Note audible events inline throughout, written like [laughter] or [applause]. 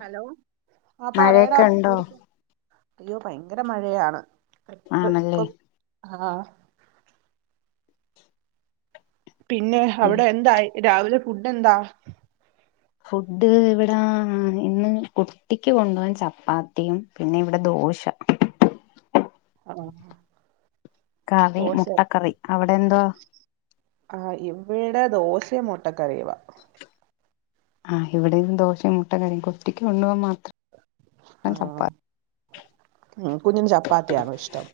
Hello ആ പറയടാ മഴയൊക്കെ എന്തോ ഉണ്ടോ എടുക്കാ? അയ്യോ ഭയങ്കര മഴയാണ്. ഇപ്പ ആണല്ലേ. ഇപ്പം ആഹ് പിന്നെ അവിടെ എന്തായി രാവിലെ ഫുഡെന്താ? ഫുഡ് ഇവിടെ ഏഹ് ഇന്ന് കുട്ടിക്ക് കൊണ്ടവാൻ ചപ്പാത്തിയും പിന്നെ ഇവിടെ ദോശ. ആഹ് കറി മുട്ടക്കറി അവിടെ എന്തോ? ആ ഇവിടെ ദോശയും മുട്ടക്കറിയുവാ. ആഹ് ഇവിടെയും ദോശയും മുട്ടക്കറിയും കുട്ടിക്ക് കൊണ്ടു പോവാൻ മാ ആ ഉ കുഞ്ഞിന് ചപ്പാത്തിയാണോ ഇഷ്ടം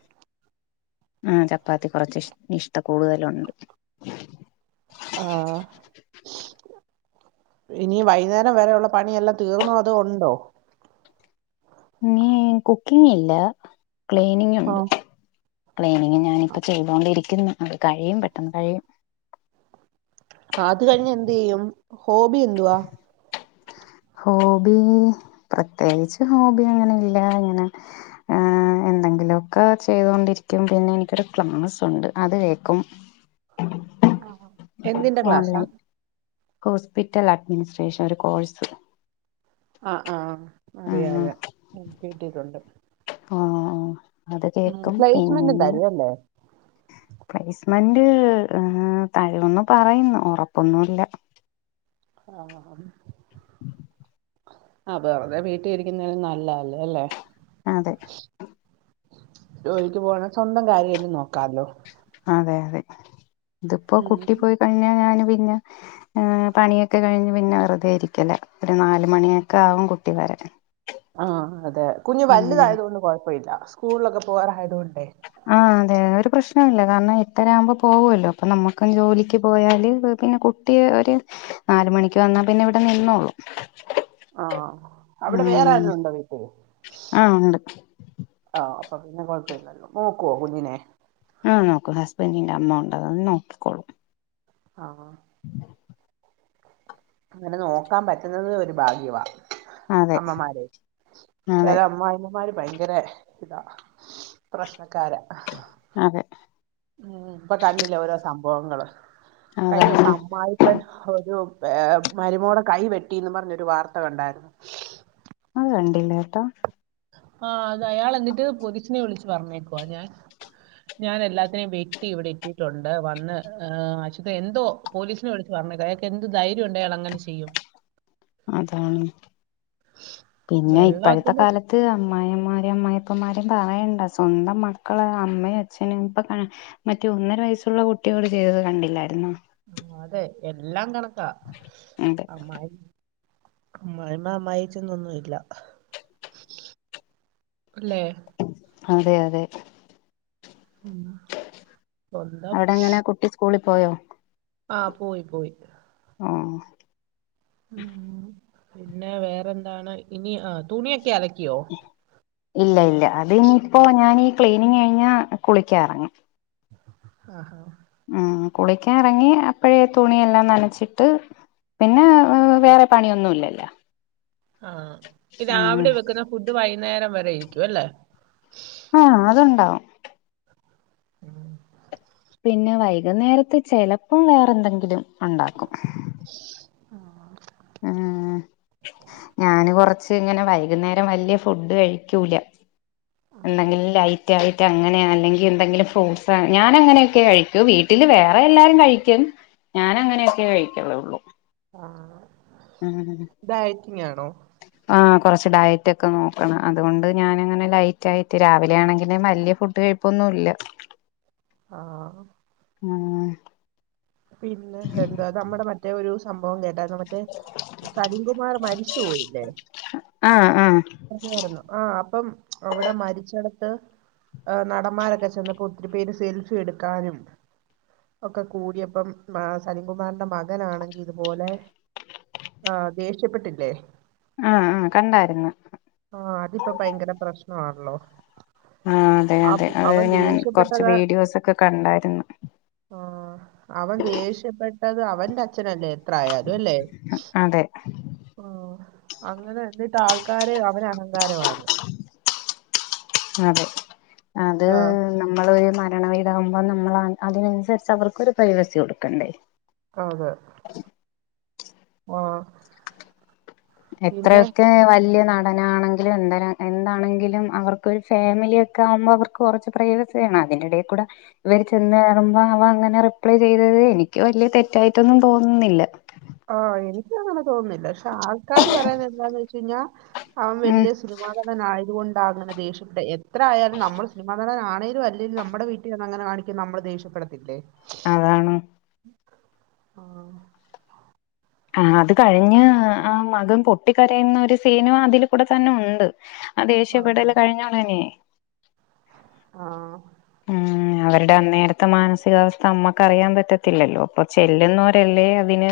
ആ ചപ്പാത്തി കുറച്ച് ഇഷ് ഐഷ്ഠ കൂടുതലുണ്ട് ആ ഇനി വൈകുന്നേരം വരെയൊള്ള പണിയെല്ലാം തീർന്നോ അത ഉണ്ടോ നീ കുക്കിങ്ങില്ല ക്ലീനിങ്ങുണ്ട് ആഹ് ക്ലീയിനിങ് ഞാനിപ്പ ചെയ്തൊണ്ടിരിക്ക ന്നു അത് കഴിയും പെട്ടെന്ന് കഴിയും അത് കഴിഞ്ഞ് എന്ത് ചെയ്യും ഹോബി എന്തുവാ ഹോബി പ്രത്യേകിച്ച് ഹോബി അങ്ങനെ ഇല്ല ഇങ്ങനെ ഏ എന്തെങ്കിലുമൊക്കെ ചെയ്തൊണ്ടിരിക്കും പിന്നെ എനിക്കൊരു ക്ലസൊണ്ട് അത് കേക്കും എന്തിന്റെ ക്ലാസാ ഓൺലൈൻ ഹോസ്പിറ്റൽ അഡ്മിനിസ്ട്രേഷൻ ഒരു കോഴ്സ് ആ ആ ആഹ് അറിയാതെ ആ കിട്ടിട്ടുണ്ട് ആ അത് കേക്കും പിന്നെ തരും അല്ലേ പ്രൈസ്മൻ തരുവെന്ന് പറയുന്നു ഉറപ്പൊന്നുല്ല ആ ആ ബേർതെ വീട്ടി ഇരിക്കുന്നയ്ന് നല്ലല് അല്ലേ അതെ ജോലിക്ക് പോആണെ സ്വന്തം കാര്യല്ലും നോക്കാലോ അതെ അതെ ഇതിപ്പോ ഉം കുട്ടി പോയി കഴിഞ്ഞാ ഞാനും പിന്നെ ഏ പണിയൊക്കെ കഴിഞ്ഞ് പിന്നെ വെറുതെ ഇരിക്കല്ലേ. ഒരു നാല് മണിയൊക്കെ ആവും കുട്ടി വരെ ആഹ് അതെ കുഞ് വല്യതായതുകൊണ്ട് കൊഴപ്പ ഇല്ല സ്കൂൾളൊക്കെ പോആറ് ആയതോണ്ട് ആഹ് അതെ ഒരു പ്രശ്നമില്ല കാരണം എട്ടരാഉമ്പൊ പോവോല്ലോ. പ്പൊ നമ്മുക്കും ജോലിക്ക് പോയാല് പിന്നെ കുട്ടിയെ ഒരു നാല് മണിക്ക് വന്നാ പിന്നെ ഇവിടെ നിന്നോള്ളു ആ ആ അവിടെ വേറെ ആരെലുണ്ടോ വീട്ടില് ആഹ് ഉണ്ട് ആ അപ്പൊ പിന്നെ കൊയ ഇല്ലല്ലോ ഓക്കോ കുഞ്ഞിനെ ആഹ് നോക്കു ഹസ്ബൻറിന്റെ അമ്മ ഉണ്ട് [unintelligible] നോക്കിക്കോളും ആഹ് അങ്ങനെ നോക്കാ പറ്റുന്നത് ഒരു ഭാഗ്യവാ അതെ അമ്മമാരെ ചെല അതെ അമ്മായി മാര് ഭയങ്കര ഇതാ പ്രശ്നക്കാര അതെ ഉം ഇപ്പൊ കണില്ല ഓരോ സംഭവങ്ങള് കഴഞ്ഞോ അതാണ് സമ്മ [unintelligible] ഒരു ഏ മരുമോടെ കൈ വെട്ടിന്ന് പറഞ്ഞൊരു വാർത്ത കണ്ടായിരുന്നു കണ്ടില്ലേ കേട്ടോ ആ അത് അയാൾ എന്നിട്ട് പോതി സിനെ വിളിച്ച് പറഞ്ഞേക്കോ ഞാൻ ഞാൻ എല്ലാത്തിനെയും വെട്ടി ഇവിടെ എത്തിട്ടുണ്ട് വന്ന് അശുത് എന്തോ പോലീസിനെ വിളിച്ച് പറഞ്ഞേക്കോ അയാൾക്ക് എന്ത് ധൈര്യം ഉണ്ട് അയാൾ അങ്ങനെ ചെയ്യും അതാണ് പിന്നെ ഇപ്പോഴത്തെ വെള്ളത്തിന്റെ കാലത്ത് അമ്മായിമ്മ മാർ... അമ്മയപ്പമാരും പറയണ്ട സ്വന്തം മക്കള് അമ്മയും അച്ഛനും ഇപ്പൊ മറ്റേ ഒന്നര വയസുള്ള കുട്ടിയോട് ചെയ്തത് കണ്ടില്ലായിരുന്നോ ആ അതെ എല്ലാം കണക്ക... അതെ ക്ക അമ്മായി. അമ്മായിമ്മ അമ്മയ്യച്ഛൻ ന്നൊന്നും ഇല്ല ല്ലേ അതെ അതെ.. സ്വന്തം..... അവിടെ എങ്ങനെ കുട്ടി സ്കൂളിൽ പോയോ ആ പോയി പോയി ആ ഉ പിന്നെ വേറെന്താണ് ഇനി ആ തുണിയൊക്കെ അലക്ക്...... ക്കിയോ ഇല്ല ഇല്ല അത് ഇനിയിപ്പോ ഞാനീ ക്ലീനിങ് കഴിഞ്ഞ കുളിക്കാറങ്ങി ആ ഹ ഉം കുളിക്കാൻ ഇറങ്ങി അപ്പഴേ തുണിയെല്ലാം നനച്ചിട്ട് പിന്നെ വേറെ പണിയൊന്നുംല്ലല്ലോ ആ ഉം രാവിലെ വെക്കുന്ന ഫുഡ് വൈ നേരം വരെ ഇരിക്കും അല്ലേ ആഹ അതുണ്ടാവും ഉം പിന്നെ വൈകുന്നേരത്തെ ചെലപ്പം വേറെ എന്തെങ്കിലും ഉണ്ടാക്കും ആ ഉം ഞാന് കൊറച്ച് ഇങ്ങനെ വൈകുന്നേരം വലിയ ഫുഡ് കഴിക്കൂല എന്തെങ്കിൽ ലൈറ്റ് ആയിട്ട മറ്റ അങ്ങനെ അല്ലെങ്കിൽ എന്തെങ്കിലും ഫ്രൂട്ട്സ് ഞാനങ്ങനെയൊക്കെ കഴിക്കൂ വീട്ടില് വേറെ എല്ലാരും കഴിക്കും ഞാൻ അങ്ങനെയൊക്കെ കഴിക്കലള്ളൂ.. അ ഡയറ്റിങ്ങാനോ? കുറച്ച് ഡയറ്റ് ഒക്കെ നോക്കണം അതുകൊണ്ട് ഞാനങ്ങനെ ലൈറ്റ് ആയിട്ട് രാവിലെ ആണെങ്കിൽ വലിയ ഫുഡ് കഴിപ്പൊന്നും ഇല്ല ആ അ പിന്നെ എന്താ നമ്മടെ മറ്റേ ഒരു സംഭവം കേട്ടാരുന്നോ മറ്റേ സലീംകുമാർ മരിച്ചു പോയില്ലേ ആഹ് ആഹ് ആ അപ്പം അവിടെ മരിച്ചട ത്ത് നടന്മാരൊക്കെ ചെന്നപ്പോ ഒത്തിരി പേര് സെൽഫി എട്ക്കാനും ഒക്കെ കൂടിയ പ്പം സലിംകുമാറിന്റെ മകനാണെങ്കി ഇതുപോലെ ആ ദേഷ്യപ്പെട്ടില്ലേ ആ ആ കണ്ടാര്ന്ന് [unintelligible] ല്ലോ ആഹ് അതെ അതെ അഹ് ഞാൻ കൊറച്ച് ദേഷ്യപ്പെട്ടത് വീഡിയോസൊക്കെ കണ്ടാര്ന്നു ആ, അവൻ ദേഷ്യപ്പെട്ടത് അവന്റെ അച്ഛനല്ലേ എത്രായാലും അല്ലേ അതെ അങ്ങനെ എന്നിട്ട് ആൾക്കാര് അവന് അഹങ്കാരവാന്ന് അതെ അത് ആ നമ്മളൊരു മരണവീടാകുമ്പോ നമ്മൾ അതിനനുസരിച്ച് അവർക്കൊരു പ്രൈവസി കൊടുക്കണ്ടേ അതെ ആഹ് എത്രയൊക്കെ വല്ല്യ നട ടനാണെങ്കിലും എന്തന എന്താണെങ്കിലും അവർക്കൊരു ഫാമിലി ഒക്കെ ആകുമ്പോ അവർക്ക് കൊറച്ച് പ്രൈവസി വേണം അതിനിടേകൂടെ ഇവര് ചെന്ന് കേറുമ്പോ അവൻ അങ്ങനെ റിപ്ലെ ചെയ്തത് എനിക്ക് വല്ല്യേ തെറ്റായിട്ടൊന്നും തോന്നുന്നില്ല ആഹ് എനിക്കു അങ്ങനെ തോന്നുന്നില്ല ആൾക്കാര് പറയുന്ന എന്താന്ന് വെച്ച് കഴിഞ്ഞാ അവൻ ഉം വല്ല്യേ സിനിമാ നടൻ ആയത്കൊണ്ട് ണ്ടാ അങ്ങനെ ദേശ്യപെട്ടെ എ ത്രയാലും നമ്മൾ സിനിമാ നടനാ ആണേലും അല്ലേലും നമ്മടെ വീട്ടിൽ വന്ന് അങ്ങനെ കാണിക്ക് നമ്മള് ദേഷ്യപ്പെടത്തില്ലേ അതാണ് ആഹ് ആഹ് അത് കഴിഞ്ഞ് ആ മകൻ പൊട്ടിക്കരയുന്നൊരു സീനും അതിൽ കൂടെ തന്നെ ഉണ്ട്. ആ ദേഷ്യപ്പെടൽ കഴിഞ്ഞ ഉടനേയ് ആ മ് അവരുടെ അന്നേരത്തെ മാനസികാവസ്ഥ മ്മക്ക്റിയാൻ പറ്റത്തില്ലല്ലോ അപ്പൊ ചെല്ലുന്നവരല്ലേ അതിന്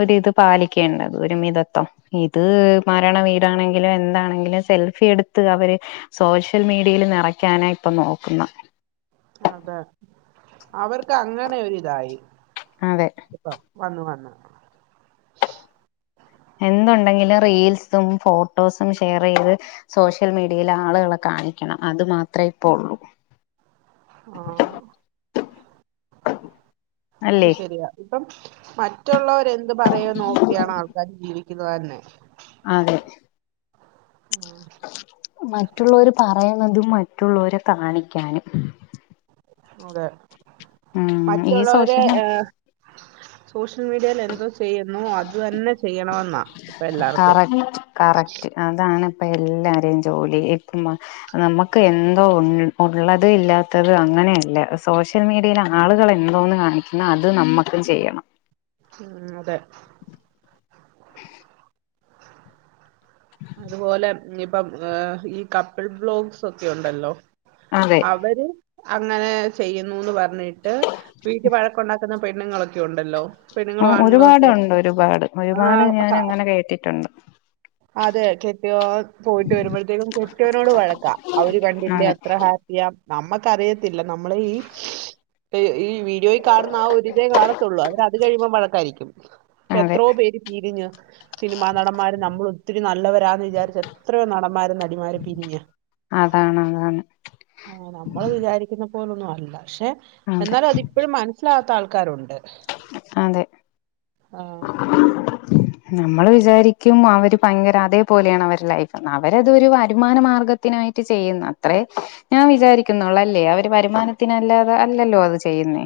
ഒരിത് പാലിക്കേണ്ടത് ഒരു മിതത്വം ഇത് മരണ വീടാണെങ്കിലും എന്താണെങ്കിലും സെൽഫി എടുത്ത് അവര് സോഷ്യൽ മീഡിയൽ നിറയ്ക്കാനാ ഇപ്പൊ നോക്കുന്ന അതെ അവർക്ക് അങ്ങനെ ഒരിതായി അതെ ഇപ്പം വന്ന് വന്ന് എന്തുണ്ടെങ്കിലും റീൽസും ഫോട്ടോസും ഷെയർ ചെയ്ത് സോഷ്യൽ മീഡിയയിൽ ആള്കളെ കാണിക്കണം അതു മാത്രേ ഇപ്പോള്ളൂ ആഹ് അത് അല്ലേ ശരിയാ ഇപ്പം മറ്റുള്ളവര് എന്ത് പറയോ നോക്കിയാണ് ആൾക്കാ ജീവിക് ക്കുന്നത് തന്നെ അതെ മറ്റുള്ളോര് പറയണത് മറ്റുള്ളോരെ കാണിക്കാന് അതെ ഉം ഈ മറ്റുള്ളവരെ സോഷ്യൽ മീ ഏ സോഷ്യൽ മീഡിയേല് എന്തോ ചെയ്യുന്നു അത് തന്നെ ചെയ്യണമെന്നാ ഇപ്പ എല്ലാർക്കും. ഇപ്പൊ എല്ലാരേം ജോലി ഇപ്പം നമ്മക്ക് എന്തോ ഒണ്ട് ഒള്ളത് ഇല്ലാത്തത് അങ്ങനെയല്ല സോഷ്യൽ മീഡിയൽ ആളുകൾ എന്തോന്ന് കാണിക്കുന്നു അത് നമ്മക്ക് ചെയ്യണം. ഉം അതെ അതുപോലെ ഇപ്പം ഈ കപ്പിൾ ബ്ലോഗ്സ് ഒക്കെ ഒണ്ടല്ലോ? അതെ അവര് അങ്ങനെ ചെയ്യുന്നൂന്ന് പറഞ്ഞ് പറഞ്ഞിട്ട് വീട്ടി വഴക്കുണ്ടാക്കുന്ന പെണ്ണുങ്ങളൊക്കെ ഉണ്ടല്ലോ? ആ പെണ്ണുങ്ങളും ആണുങ്ങളും ഒക്കെ ഒരുപാടുണ്ട് ഒരുപാട് ഒരുപാട് ഞാൻ ആ അങ്ങനെ കേട്ടിട്ടുണ്ട്. അതെ കേപ്പിയോൻ പോയിട്ട് വരുമ്പോഴത്തേക്കും കെട്ടവനോട് വഴക്കാ അവര് കണ്ടില്ലേ അതെ അത്ര ഹാപ്പിയാ നമ്മക്കറിയ ല്ല നമ്മളെ ഈ [unintelligible] ഈ വീഡിയോയിൽ കാണുന്ന ആ ഒരിതേ കാണത്തുള്ളൂ അവര് അത് കഴിയുമ്പോ വഴക്കായിരിക്കും. ഇപ്പ അതെ എത്രോ പേര് പിരിഞ്ഞ് സിനിമാ നടന്മാര് നമ്മളും ഒത്തിരി നല്ലവരാന്ന് വിചാരിച്ച എത്രയോ നടന്മാരും നടിമാരും പിരിഞ്ഞ്. അതാണ് അതാണ്. ആ, നമ്മൾ വിചാരിക്കുന്ന പോലൊന്നും അല്ല. പക്ഷെ അതെ എന്നാലുഅതിപ്പോഴും മനസ്സിലാത്ത ആൾക്ക ക്കാരു അതെ ആഹ് നമ്മൾ വിചാരിക്കും അവര് ഭയങ്കര അതേപോലെയാണ് അവരെ ലൈഫെന്ന് അവരത് ഒരു വരുമാന മാർഗത്തിനായിട്ട് ചെയ്യുന്ന അത്രേ ഞാൻ വിചാരിക്കുന്നൊള്ളൂ അല്ലേ അവര് വരുമാനത്തിനല്ലാതെ അല്ലല്ലോ അത് ചെയ്യ്ന്നേ.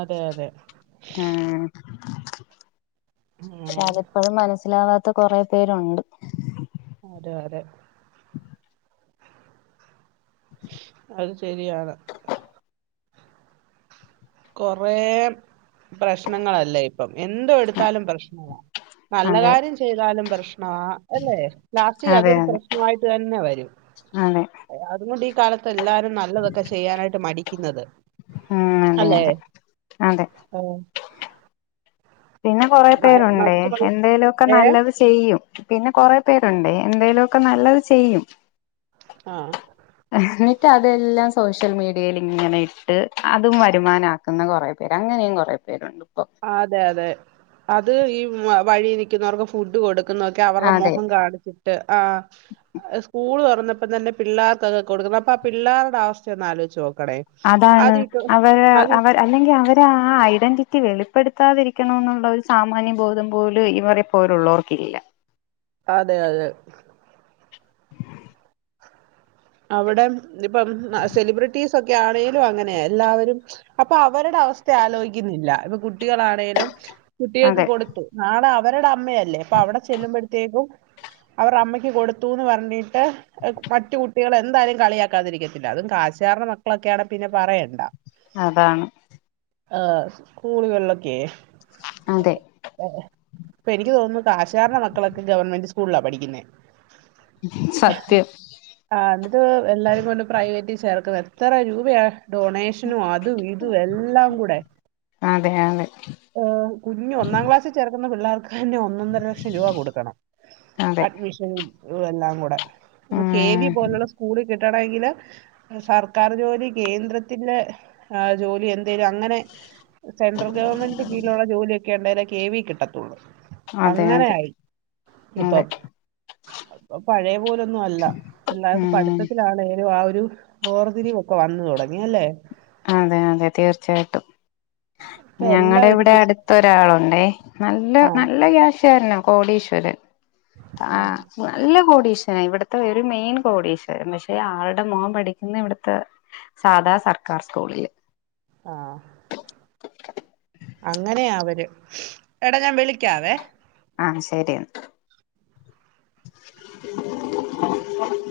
അതെ അതെ ആഹ് ഉം, അതിപ്പോഴും മനസ്സിലാവാത്ത കൊറെ പേരുണ്ട്. അതെ അതെ അത് ശരിയാണ് കൊറേ പ്രശ്നങ്ങളല്ലേ ഇപ്പം എന്ത് എട്ത്താലും പ്രശ്നമാ നല്ല അതെ കാര്യം ചെയ്താലും പ്രശ് ണാ അല്ലേ ലാസ്റ്റ് അതെ അതൊരു അതെ പ്രശ്നമായിട്ടെന്നെ വരും അതെ അതുകുടി കാല ഇപ്പെല്ലാരും നല്ലതൊക്കെ ചെയ്യാനായിട്ട് മടിക്ക്ന്നത്. ഉം അതെ അതെ അതെ പിന്നെ കൊറെ മ പേരുണ്ടേ മറ്റുള്ള എന്തേലുമ ഒക്കെ ഏഹ് നല്ലത് ചെയ്യും പിന്നെ കൊറെ പേരുണ്ട്േ എന്തേലുമ ഒക്കെ നല്ലത് ചെയ്യും ആ മറ്റേ അതെല്ലാം സോഷ്യൽ മീഡിയയിൽ ഇങ്ങനെ അതും വരുമാന കുറേ പേർ അങ്ങനെയും കുറേ പേരുണ്ട് ഇപ്പൊ അതെ അതെ അത് ഈ വഴി നിൽിക്കുന്നവർക്ക് ഫുഡ് കൊടുക്കും അവെര അതെ മുഖം കാണിച്ചിട്ട് ആ സ്കൂൾതുറ പ്പം തന്നെ പിള്ളേർക്കൊക്കെ കൊടുക്കണം അപ്പ ആ പിള്ളേരുടെ അവസ്ഥ ഒന്ന് ആലോചിച്ചോ അതാണ് അവർ അവ അല്ലെങ്കിൽ അവരെ ആ ഐഡന്റിറ്റി റ്റി വെളിപ്പെടുത്താതിരിക്കണ എന്നുള്ള ഒരു സാമാന്യ ബോധം പോലും ഈവരെ പോലുള്ളവർക്കില്ല അതെ അതെ അവിടെ ഇപ്പം സെലിബ്രിറ്റീസ് ഒക്കെ ആണേലും അങ്ങനെ എല്ലാവരും അപ്പൊ അവരുടെ അവസ്ഥ ആലോചിക്കുന്നില്ല ഇപ്പൊ കുട്ടികളാണേലും കുട്ടികൾക്ക് അതെ കൊടുത്തു നാളെ ഇവരട അമ്മയല്ലേ അപ്പൊ അവിടെ ചെല്ലുമ്പോഴത്തേക്കും അവർ അമ്മയ്ക്ക് കൊടുത്തുന്ന് പറഞ്ഞിട്ട് മറ്റ [unintelligible] കുട്ടികൾ എന്തായാലും കളിയാക്കാതിരിക്കത്തില്ല അതും കാശാാരടെ മക്കളൊക്കെയ ആാണ് പിന്നെ പറയേണ്ട അതാണ് ആ സ്കൂളുകളിലൊക്കെ അതെ ഇപ്പൊ എനിക്ക് തോന്നുന്നു കാശാാരടെ മക്കളൊക്കെ ഗവൺമെന്റ് സ്കൂളിലാ പഠിക്കുന്നേ സത്യം എന്നിട്ട് എല്ലാരും കൊണ്ട് പ്രൈവറ്റിൽ ചേർക്കും എത്ര രൂപയ ഡൊണേഷനും ആദ് ഇത് എല്ലാം കൂടെ അതെയാണ് ഏ കുഞ്ഞഞ് ഒന്നാം ക്ലാസ്സിൽ ചേർക്കുന്ന പിള്ളേർക്ക് പിന്നെ ഒന്നൊന്നര ലക്ഷം രൂപ കൊടുക്കണം അതെ അഡ്മിഷനും എല്ലാം കൂടെ കെ വി ഉം പോലുള്ള സ്കൂള് കിട്ടണമെങ്കില് സർക്കാർ ജോലി കേന്ദ്രത്തിന്റെ ജോലി എ രും അങ്ങനെ സെൻട്രൽ ഗവൺമെന്റ് ജോലിയൊക്കെ ഉണ്ടായാലെ കെ വി കിട്ടത്തുള്ളൂ അതെ അങ്ങനെ അതെ ആയി അതെ ഇപ്പം പഴയ പോലൊന്നും അല്ല പിള്ളേർക്ക് ഉം പഠിത്തത്തില ആണേലും ആ ഒരു വേർതിരിവ് ഒക്കെ വന്ന് തുടങ്ങിയല്ലേ അതെ അതെ തീർച്ചയായിട്ടും ഇപ്പൊ എല്ലാം ഞങ്ങടെ ഒരു ഇവിടെ ബിസ് അടുത്തൊരാളോ എ നല്ല ആഹ് നല്ല ക്യാഷുകാരനാ കോടീശ്വരൻ ആഹ നല്ല കോടി ഇവിടത്തെ ഒരു മെയിൻ കോടീശ്വരൻ പക്ഷെ ആളുടെ മോൻ പഠിക്കുന്നെ ഇവിടുത്തെ സാധാ സർക്ക ക്കാർ സ്കൂളില് ആ അങ്ങനെയാ അവര് എടാ ഞാൻ വിളിക്കാവേ ആ ശരി എന്നാ